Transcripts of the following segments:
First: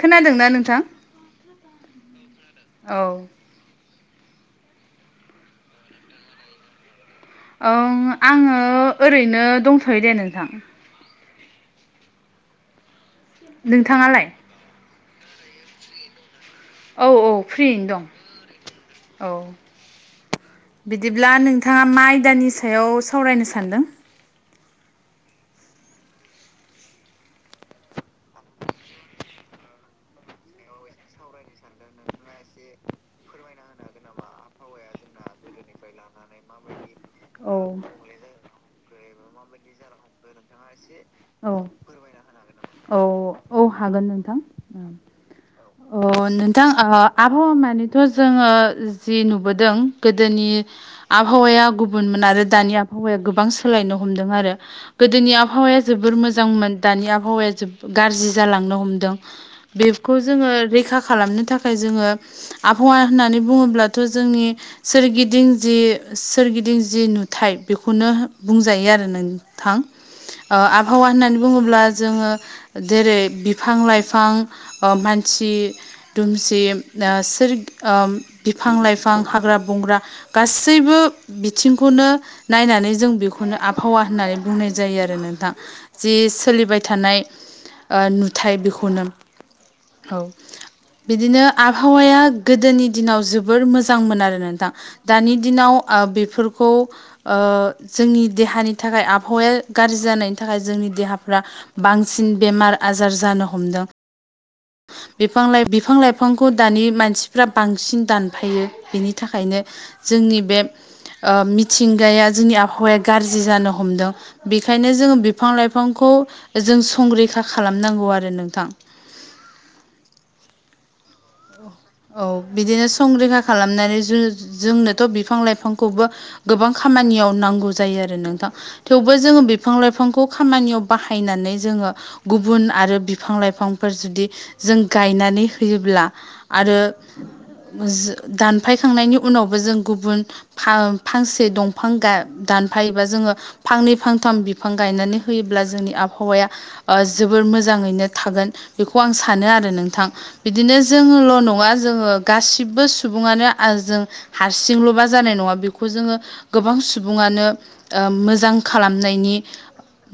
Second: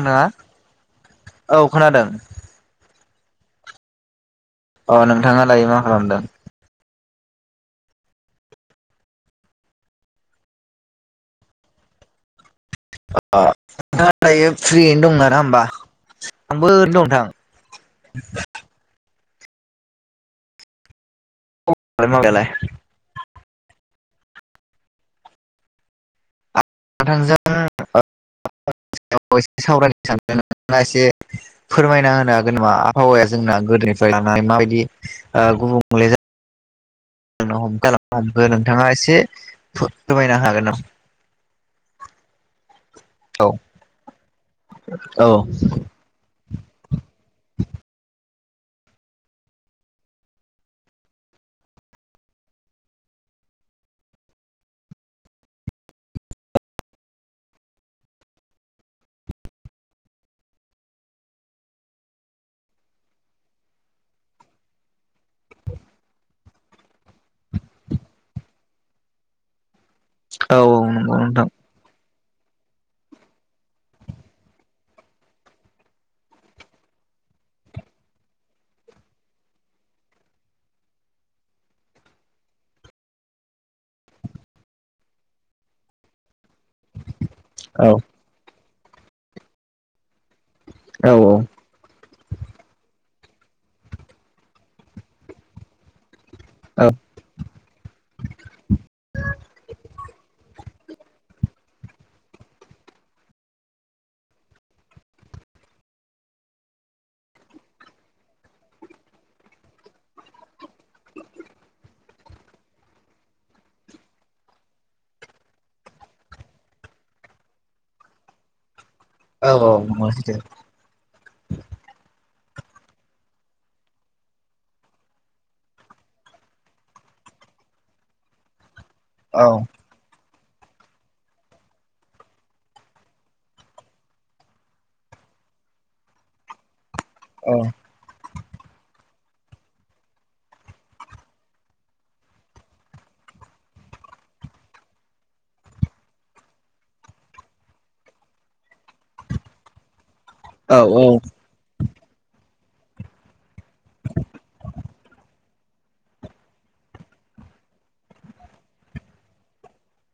खोनादोंना नोंथां औ खोनादों औ अ नोंथाङा दायो मा खालामदों औ आङो ओरैनो दंथ'यो दे नोंथां अ नोंथाङा नोंथाङालाय दायो फ्रियैनो दं [unintelligible] होमबा आंबो [unintelligible] दं औ नोंथां औ फ्रियैनो दं औ बिदिब्ला नोंथाङा मा मावनायालाय आयदानि सायाव सावरायनो सानदों [unintelligible] फोरमायना होनो हागोन नामा आबहावाया जोंना गोदोनिफ्राय लानानै माबायदि ओ गुबुंले [unintelligible] औ नोंथाङा एसे फोरमायना होनो हागोन नामा औ औ औ हागोन नोंथां औ अ नोंथां आबहावा मानिथ' जोङो जि नुबोदों गोदोनि आबहावाया गुबुनमोन आरो दानि आबहावाया गोबां सोलायनो हमदों आरो गोदोनि आबहावाया जोबोर मोजांमोन दानि आबहावाया गाज्रि जालांनो हमदों बेखौ जोङो रैखा खालामनो थाखाय जोङो आबहावा होननानै बुङोब्लाथ' जोंनि सोरगिदिं जि सोरगिदिं जि नुथाय बेखौनो बुंजायो आरो नों थां ओ औ आबहावा नंगौ होननानै नोंथां बुङोब्ला जोङो जेरै बिफां लाइफां ओ मानसि दुमसि सोर बिफां लाइफां हाग्रा बंग्रा गासैबो बिथिंखौनो नायनानै जों बेखौनो आबहावा होननानै बुंनाय जायो आरो नोंथां जि सोलिबाय थानाय औ नुथाय बेखौनो औ औ बिदिनो आबहावाया गोदोनि दिनाव जोबोर मोजांमोन आरो नोंथां दानि दिनाव बे फोरखौ औ जोंनि देहानि थाखाय आबहावाया गाज्रि जानायनि थाखाय जोंनि देहाफ्रा बांसिन बेमार आजार जानो हमदों बिफां लाइ बिफां लाइफांखौ दानि मानसिफ्रा बांसिन दानफायो बिनि थाखायनो जोंनि बे मिथिंगाया जोंनि आबहावाया गाज्रि जानो हमदों बेखायनो जोङो बिफां लाइफांखौ जों संरैखा खालामनांगौ आरो नोंथां औ औ मसदो औ बिदिनो संरैखा खालामनानै ज जोंनोथ' बिफां लाइफांखौबो गोबां खामानियाव नांगौ जायो आरो नोंथां थेवबो जोङो औ बिफां लाइफांखौ खामानियाव बाहायनानै जोङो गुबुन आरो बिफां लाइफांफोर जुदि जों गायनानै होयोब्ला आरो औ दानफायखांनायनि उनावबो जों गुबुन फांसे दंफां दानफायोबा जोङो फांनै फांथाम बिफां गायनानै होयोब्ला जोंनि आबहावाया जोबोर मोजाङैनो थागोन बेखौ आं सानो आरो नोंथां बिदिनो औ जों ल नङा जोङो गासिबो सुबुङानो जों हारसिंल'बा जानाय नङा बेखौ जोङो गोबां सुबुङानो मोजां खालामनायनि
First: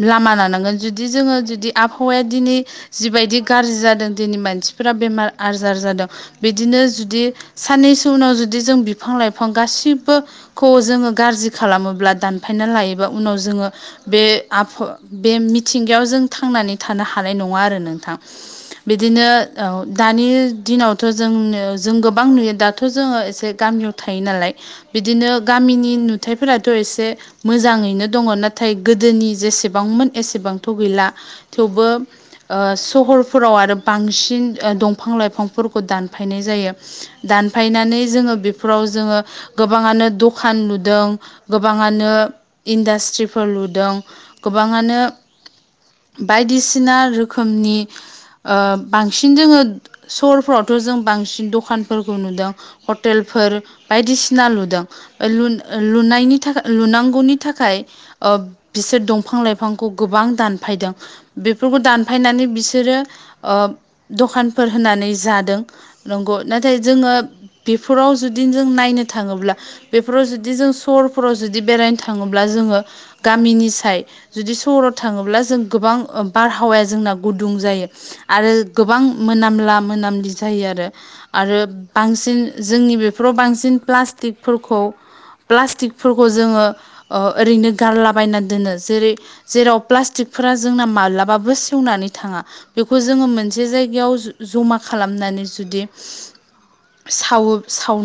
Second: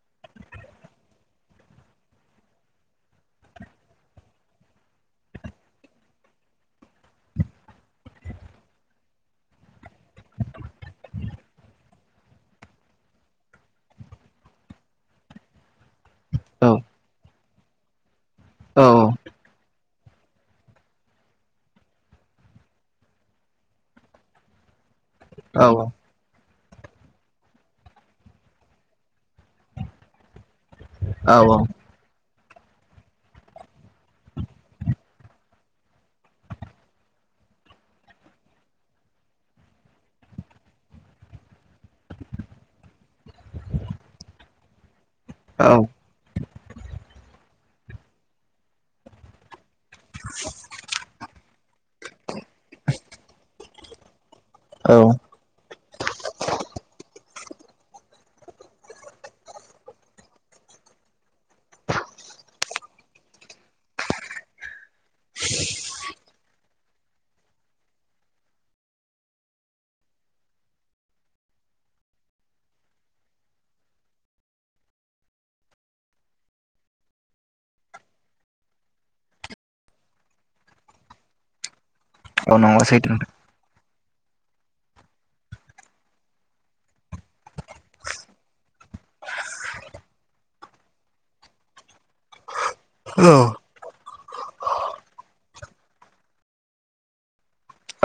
लामा लानांगोन जुदि जोङो जुदि आबहावाया दिनै जिबायदि गाज्रि जादों दिनै मानसिफोरा बेमार आजार जादों बिदिनो जुदि साननैसो उनाव जुदि जों बिफां लाइफां गाैबो खौ जोङो गाज्रि खालामोब्ला दानफायना लायोबा उनाव जोङो बे आफ बे मिथिंगायाव जों थांनानै थानो हानाय नङा आरो नोंथां बिदिनो दानि दिनाव थ जों जों गोबां नुयो दाथ' जोङो एसे गामियाव थायो नालाय बिदिनो गामि नु हिथाइफोराथ' एसे मोजाङैनो दङ नाथाय गोदोनि जेसेबांमोन एसेबांथ' गैला। औ औ थेवबो ओ सहरफोराव आरो बांसिन दंफां लाइफां फोरखौ दानफायनाय जायो दानफायनानै जोङो बेफोराव जोङो। गोबाङानो दखान लुदों गोबाङानो इन्डास्ट्रिफोर लुदों। गोबाङानो। औ। बायदिसिना रोखोमनि ओ बांसिन जोङो सर फोरावथ जों बांसिन दख दखानफोरखौ नुदों हटेलफोर बायदिसिना लुदों औ लुनो। लुनायनि थाखाय लुनांगौनि थाखाय। ओ बिसोर दंफां लाइफांखौ गोबां दानफायदों। बेफोरखौ दानफायनानै बिसोरो ओ दखानफोर होनानै जा। दों नंगौ नाथाय जोङो बेफोराव जुदि जों नायनो थाङोब्ला। बेफोराव जुदि जों सहरफोराव जुदि बेरायनो थाङोब्ला जोङो गामिनि साय जुदि सहराव थाङोब्ला जों गोबां ओ बारहावाया जोंना गुदुं जायो आरो। गोबां मोनामला मोनामलि जायो आरो आरो बांसिन औ नंगौ जोंनि सैथो नोंथां बेफोराव बांसिन प्लास्टिकफोरखौ। प्लास्टिकफोरखौ जोङो ओ ओरैनो गारलाबायना दोनो जेरै। जेराव प्लास्टिकफोरा जोंना माब्लाबाबो सेवनानै थाङा। बेखौ जोङो मोनसे जायगायाव जमा खालामनानै जुदि सावो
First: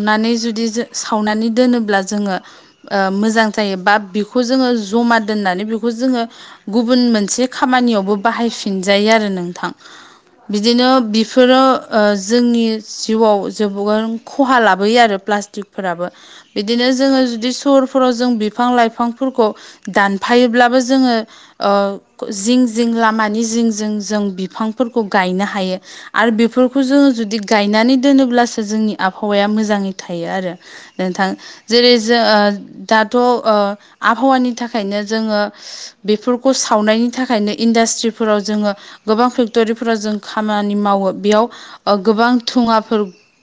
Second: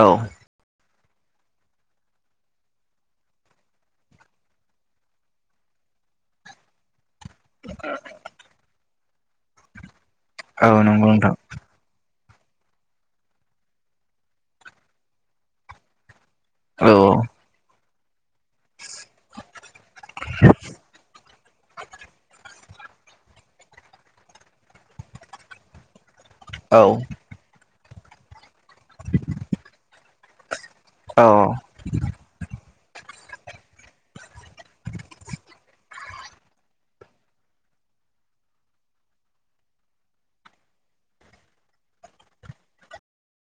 औ जुदि सावनानै दोनोब्ला जोङो ओ मोजां जायो बा बेखौ जोङो जमा दोननानै बेखौ जोङो गुबुन मोनसे खामानियावबो बाहायफिनजायो आरो नोंथां। औ बिदिनो नंगौ नोंथां बिफोरो ओ जोंनि जिउआव जोबोन खहा लाबोयो आरो प्लास्टिकफोराबो। बिदिनो औ जोङो जुदि सहरफोराव जों बिफां लाइफांफोरखौ दानफायोब्लाबो जोङो ओ जिं जिं लामानि जिं जिं जों बिफांफोरखौ गायनो हायो। आरो बेफोरखौ औ जोङो जुदि गायनानै दोनोब्लासो जोंनि आबहावाया मोजाङै थायो आरो। औ नोंथां। जेरै जो ओ दाथ' ओ आबहावानि थाखायनो जोङो बेफोरखौ सावनायनि थाखायनो इन्डास्ट्रिफोराव जोङो गोबां फेक्ट'रिफोराव जों खामानि मावो बेयाव गोबां धुङाफोर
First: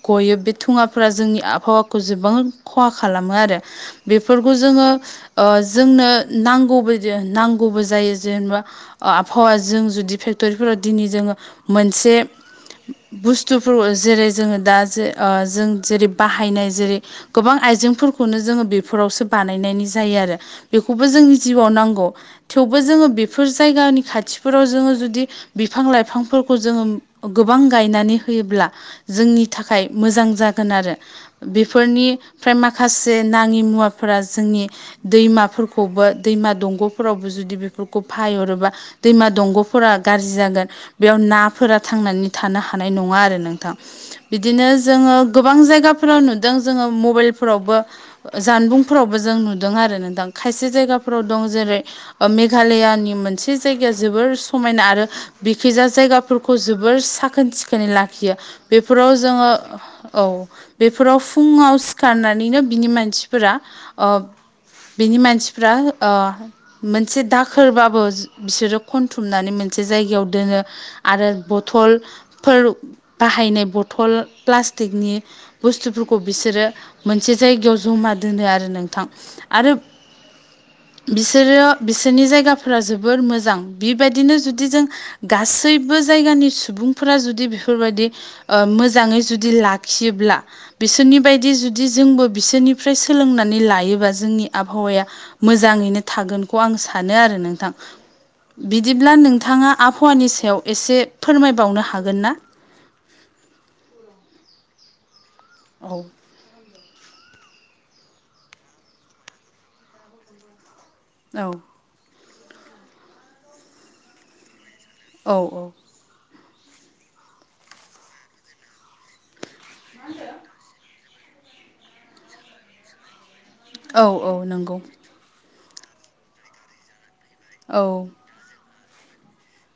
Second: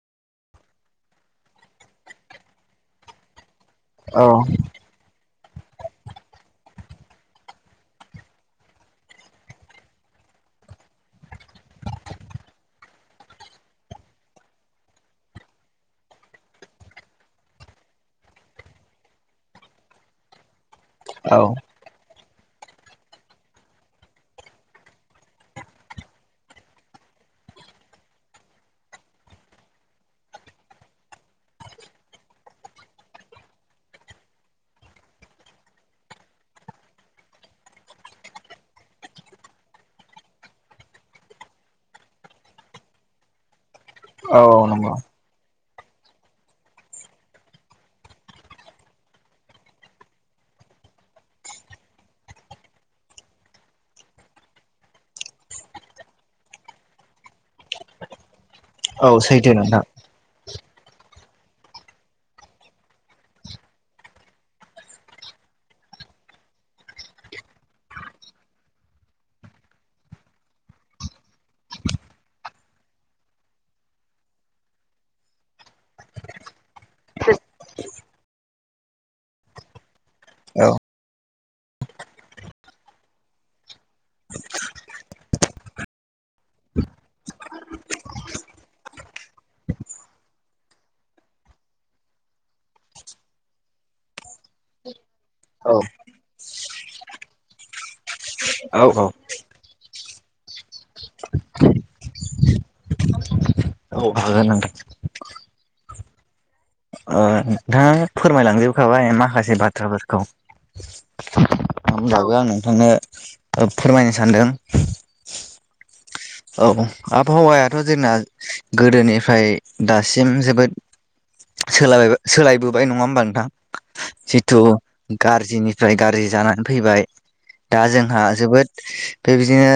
गयो बे थुङाफोरा जोंनि आबहावाखौ जोबोद खहा खालामो आरो। औ बेफोरखौ जोङो ओ जोंनो नांगौ बादि नांगौबो जायो जेनेबा ओ आबहावा जों जुदि फेक्ट'रिफोराव दिनै जोङो मोनसे बुस्थुफोरखौ जेरै जोङो दा जे ओ जों जेरै बाहायनाय जेरै गोबां आइजेंफोरखौनो जोङो बेफोरावसो बानायनायनि जायो आरो। बेखौबो जोंनि औ जिउआव नांगौ थेवबो जोङो बेफोर जायगानि खाथिफोराव जोङो जुदि बिफां लाइफांफोरखौ जोङो गोबां गायनानै होयोब्ला जोंनि थाखाय मोजां जागोन आरो। बेफोरनिफ्राय माखासे नाङि मुवाफोरा जोंनि दैमाफोरखौबो दैमा दंग'फोरावबो जुदि बेफोरखौ फाहायरोबा दैमा दंग'फोरा गाज्रि जागोन बेयाव नाफोरा थांनानै थानो हानाय नङा आरो नोंथां। औ बिदिनो नंगौ जोङो गोबां जायगाफोराव नुदों जोङो मबाइलफोरावबो ओ जानबुंफोरावबो जों नुदों आरो नोंथां खायसे जायगाफोराव दं जेरै ओ मेघालयानि मोनसे जायगाया जोबोर समायना आरो बिखिजा जायगाफोरखौ जोबोर साखोन सिखोनै लाखियो औ बेफोराव जोङो सैथो नोंथां औ बेफोराव फुङाव सिखारनानैनो बिनि मानसिफोरा ओ बिनि मानसिफ्रा ओ मोनसे दाखोरबाबो बिसोरो खनथुमनानै मोनसे जायगायाव दोनो। आरो बथलफोर बाहायनाय बथल प्लास्टिकनि बुस्थुफोरखौ बिसोरो मोनसे जायगायाव जमा दोनो आरो नोंथां। आरोब औ बिसोरो बिसोरनि जायगाफोरा जोबोर मोजां बिबायदिनो जुदि जों गासैबो जायगानि सुबुं फोरा जुदि बेफोरबादि ओ मोजाङै जुदि लाखियोब्ला बिसोरनि बायदि जुदि जोंबो बिसोरनिफ्राय सोलोंनानै लायोबा जोंनि आबहावाया मोजाङैनो थागोनखौ आं सानो आरो नोंथां। औ बिदिब्ला नोंथाङा आबहावानि सायाव एसे फोरमायबावनो हागोन ना? औ हागोन नोंथां। औ ओ नोंथां फोरमायलां जोबखाबाय माखासे बाथ्राफोरखौ। औ। होमब्लाबो आं नोंथांनो ओ फोरमायनो सानदों। औ औ औ आबहावायाथ' जोंना गोदोनिफ्राय दासिम जोबोद सोलाबाबा सोलायबोबाय नङा ओमबा नोंथां। औ औ जिथु नंगौ गारज्रिनिफ्राय गारज्रि जानानै फैबाय दा औ जोंहा जोबोद बेबायदिनो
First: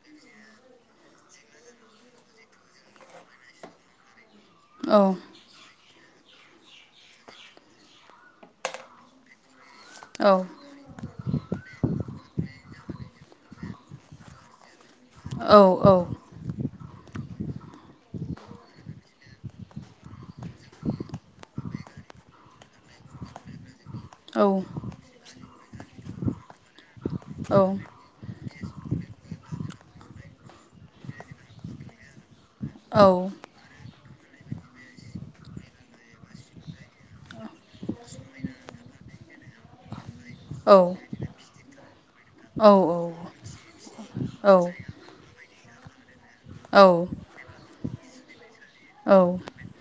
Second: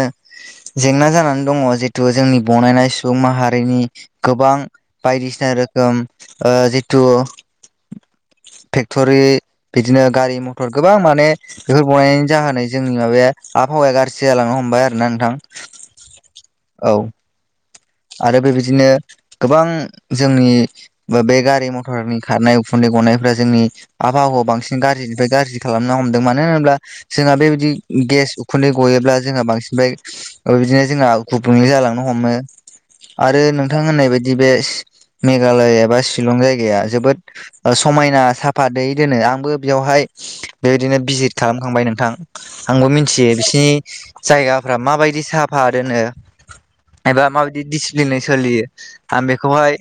जेंना जानानै दङ जितु जोंनि बनायनाय सुबुं माहारिनि गोबां औ बायदिसिना रो खोम ओ जिथु फेक्टरि बिदिनो औ गारि मथ फोर गोबां माने बेफोर बनायनि जाहोनै जोंनि माबाया आबहावाया गारज्रि जालांनो हमबाय आ ना नोंथां औ औ। आरो बेबायदिनो गोबां जोंनि बो बे गारि म फोरनि खारनाय उखुन्दै गनायफोरा जोंनि आबहावाखौ औ बांसिन गारज्रिनिफ्राय गारज्रि खालामनो हमदों मानो होनोब्ला जोंहा बेबायदि गेस उखुन्दै गयोब्ला जोंहा बांसिनफ्राय ओ बिदिनो जोंहा गुबुंले जालांनो हमो। औ औ आरो नोंथां होननाय बायदि बे मेघालय एबा शिलं जायगाया जोबोद समायना साफा दै दोनो आंबो बेवहाय औ बेबायदिनो भिजित खालामखांबाय नोंथां। आंबो मिथियो बिसिनि जायगाफ्रा माबायदि साहा फाहा दोनो। औ दिसिप्लिनयै सोलियो औ आं बेखौहाय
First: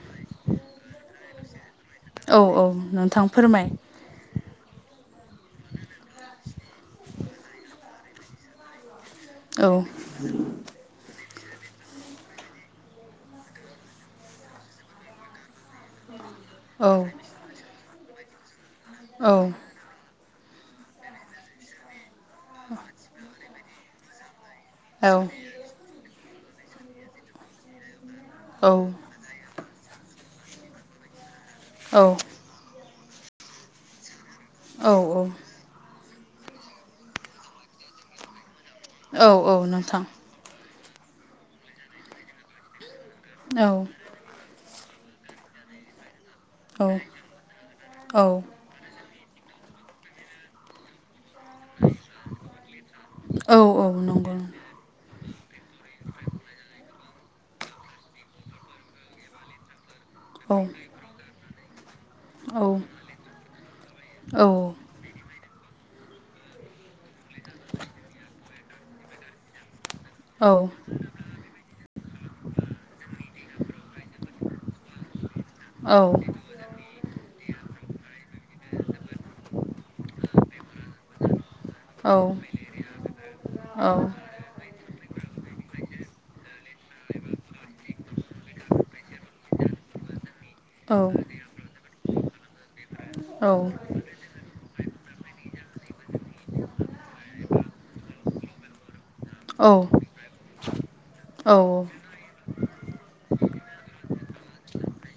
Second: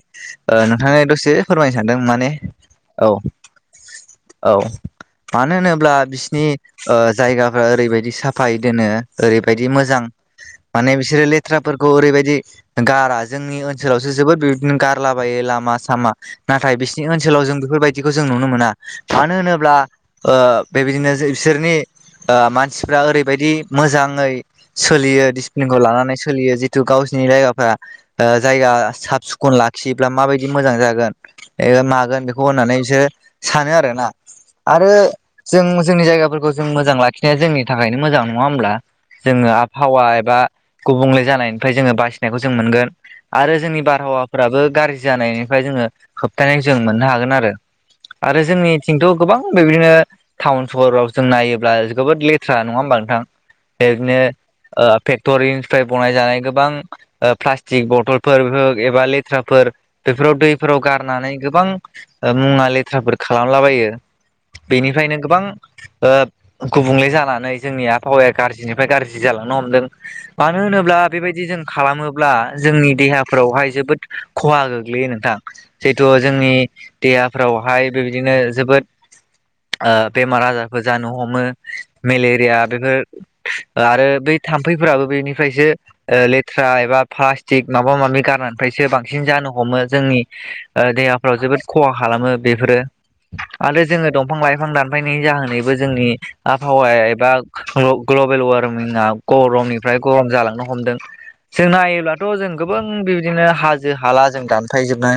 ओ नोंथाङा दसे फोरमायनो सानदों माने औ औ। नोंथां फोरमाय औ मानो होनोब्ला बिसिनि ओ जायगाफ्रा ओरैबायदि साफायै दोनो। ओरैबायदि औ मोजां माने बिसोरो लेथ्राफोरखौ ओरैबायदि गारा जोंनि ओनसोलावसो जोबोद बि बिब्दिनो गारलाबायो लामा सामा नाथाय औ बिसिनि ओनसोलाव जों बेफोरबायदिखौ जों नुनो मोना औ मानो होनोब्ला ओ बेबायदिनो बो बिसोरनि ओ मानसिफ्रा ओरैबायदि मोजाङै औ सोलियो डिसिप्लिनखौ लानानै सोलियो जितु गावसिनि जायगाफ्रा ओ जायगा साब सि खन लाखियोब्ला माबायदि मोजां जागोन ओ औ मागोन बे खौ होननानैसो सानो आरोना औ आरो जों जोंनि जायगाफोरखौ जों मोजां लाखिनाया जोंनि थाखायनो मोजां नङा होमब्ला? औ जोङो नोंथां आबहावा एबा गुबुंले जानायनिफ्राय जोङो बासिनायखौ जों मोनगोन आरो औ जोंनि बारहावा फोराबो गारज्रि जानायनिफ्राय जोङो होबथानाय जों औ मोननो हागोन आरो औ आरो जोंनि खिन्टु गोबां बेबायदिनो टाउन सहराव जों नायो ब्ला जोबोद लेथ्रा नङा ओमबा नोंथां औ औ बेबादिनो नंगौ ओ फेक्टरिनिफ्राय बनाय जानाय गोबां ओ प्लास्टिक बथलफोर एबा लेथ्राफोर बेफोराव औ दैफोराव गार गारनानै गोबां औ मुवा लेथ्राफोर खालामलाबायो औ बेनिफ्रायनो गोबां ओ गुबुंले जानानै जोंनि आबहावाया गाज्रिनिफ्राय गाज्रि जालांनो हमदों। मानो होनोब्ला बेबायदि जों खालामो ब्ला जोंनि देहाफोरावहाय जोबोद खहा गोग्लैयो नोंथां औ जिहेथु जोंनि देहाफ्रावहाय बेबायदिनो जोबोद ओ बेमार आजारफोर जानो हमो। औ मेलेरिया बेफोर आरो औ औ बै थाम्फैफोराबो बेनिफ्रायसो ओ लेथ्रा एबा प्लास्टिक माबा माबि गारनायनिफ्रायसो बांसिन जानो हमो जोंनि देहाफ्राव जोबोद खहा खालामो बेफोरो आरो जोङो दंफां लाइफां दान थांनायनि जाहोनैबो जोंनि आबहावाया एबा ग्ल'-ग्लबेल वारमिंआ गरमनिफ्राय गरम जालांनो हमदों जोंना होनब्लाथ' जों गोबां बिबिदिनो हाजो हाला जों दानफायजोबना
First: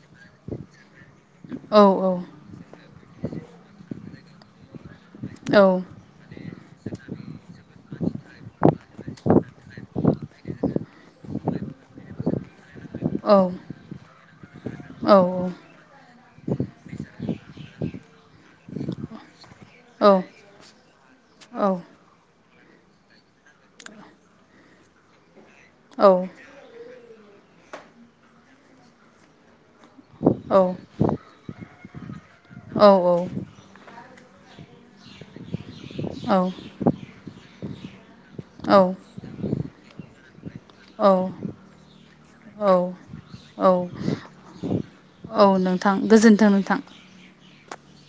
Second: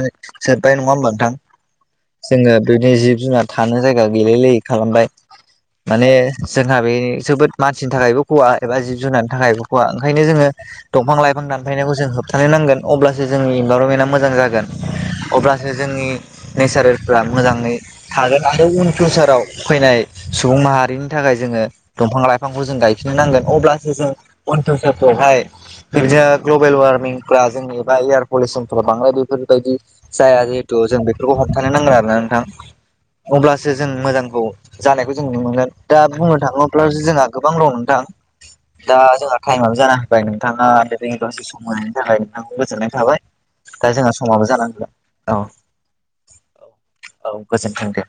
जोबबाय नङा होमबा नोंथां? औ औ जोङो बेबादिनो जिब जुनार थानो जायगा गैलाय लायै खालामबाय औ माने जोंहा बे जोबोद मानसिनि थाखायबो खहा एबा जिब जुनारनि थाखायबो खहा ओंखायनो जोङो दंफां लाइफां दान फायनायखौ जों होबथानो नांगोन अब्लासो जोंनि इनभारमेन्टआ मोजां जागोन अब्लासो जोंनि नेचारेलफ्रा मोजाङै थागोन आरो उन फिउचाराव फैनाय सुबुं माहारिनि थाखाय जोङो दंफां लाइफांखौ जों गायफिननो नांगोन अब्लासो जों अन्थस'खौहाय जों बिदिनो ग्लबेल वार्मिंफ्रा जोंनि एबा एयार पलिउसनफ्रा बांद्राय बेफोरबायदि जाया जिहेतु जों बेफ फोरखौ हमथानो नांगोन आरो ना नोंथां औ औ जे जों मोजांखौ जानायखौ जों नुनो मोनगोन दा बुंनो थाङोब्लासो जोंहा गोबांल' दा दा जोंहा टाइमाबो जाना होबाय नोंथाङा दे जोंङा औ दासो सम होनायनि थाखाय नोंथां औ औ गोजोननाय थाबाय औ दा जोंहा समाबो जानानै फैबाय। औ नोंथां गोजोन्थों नोंथां। औ गोजोनथों दे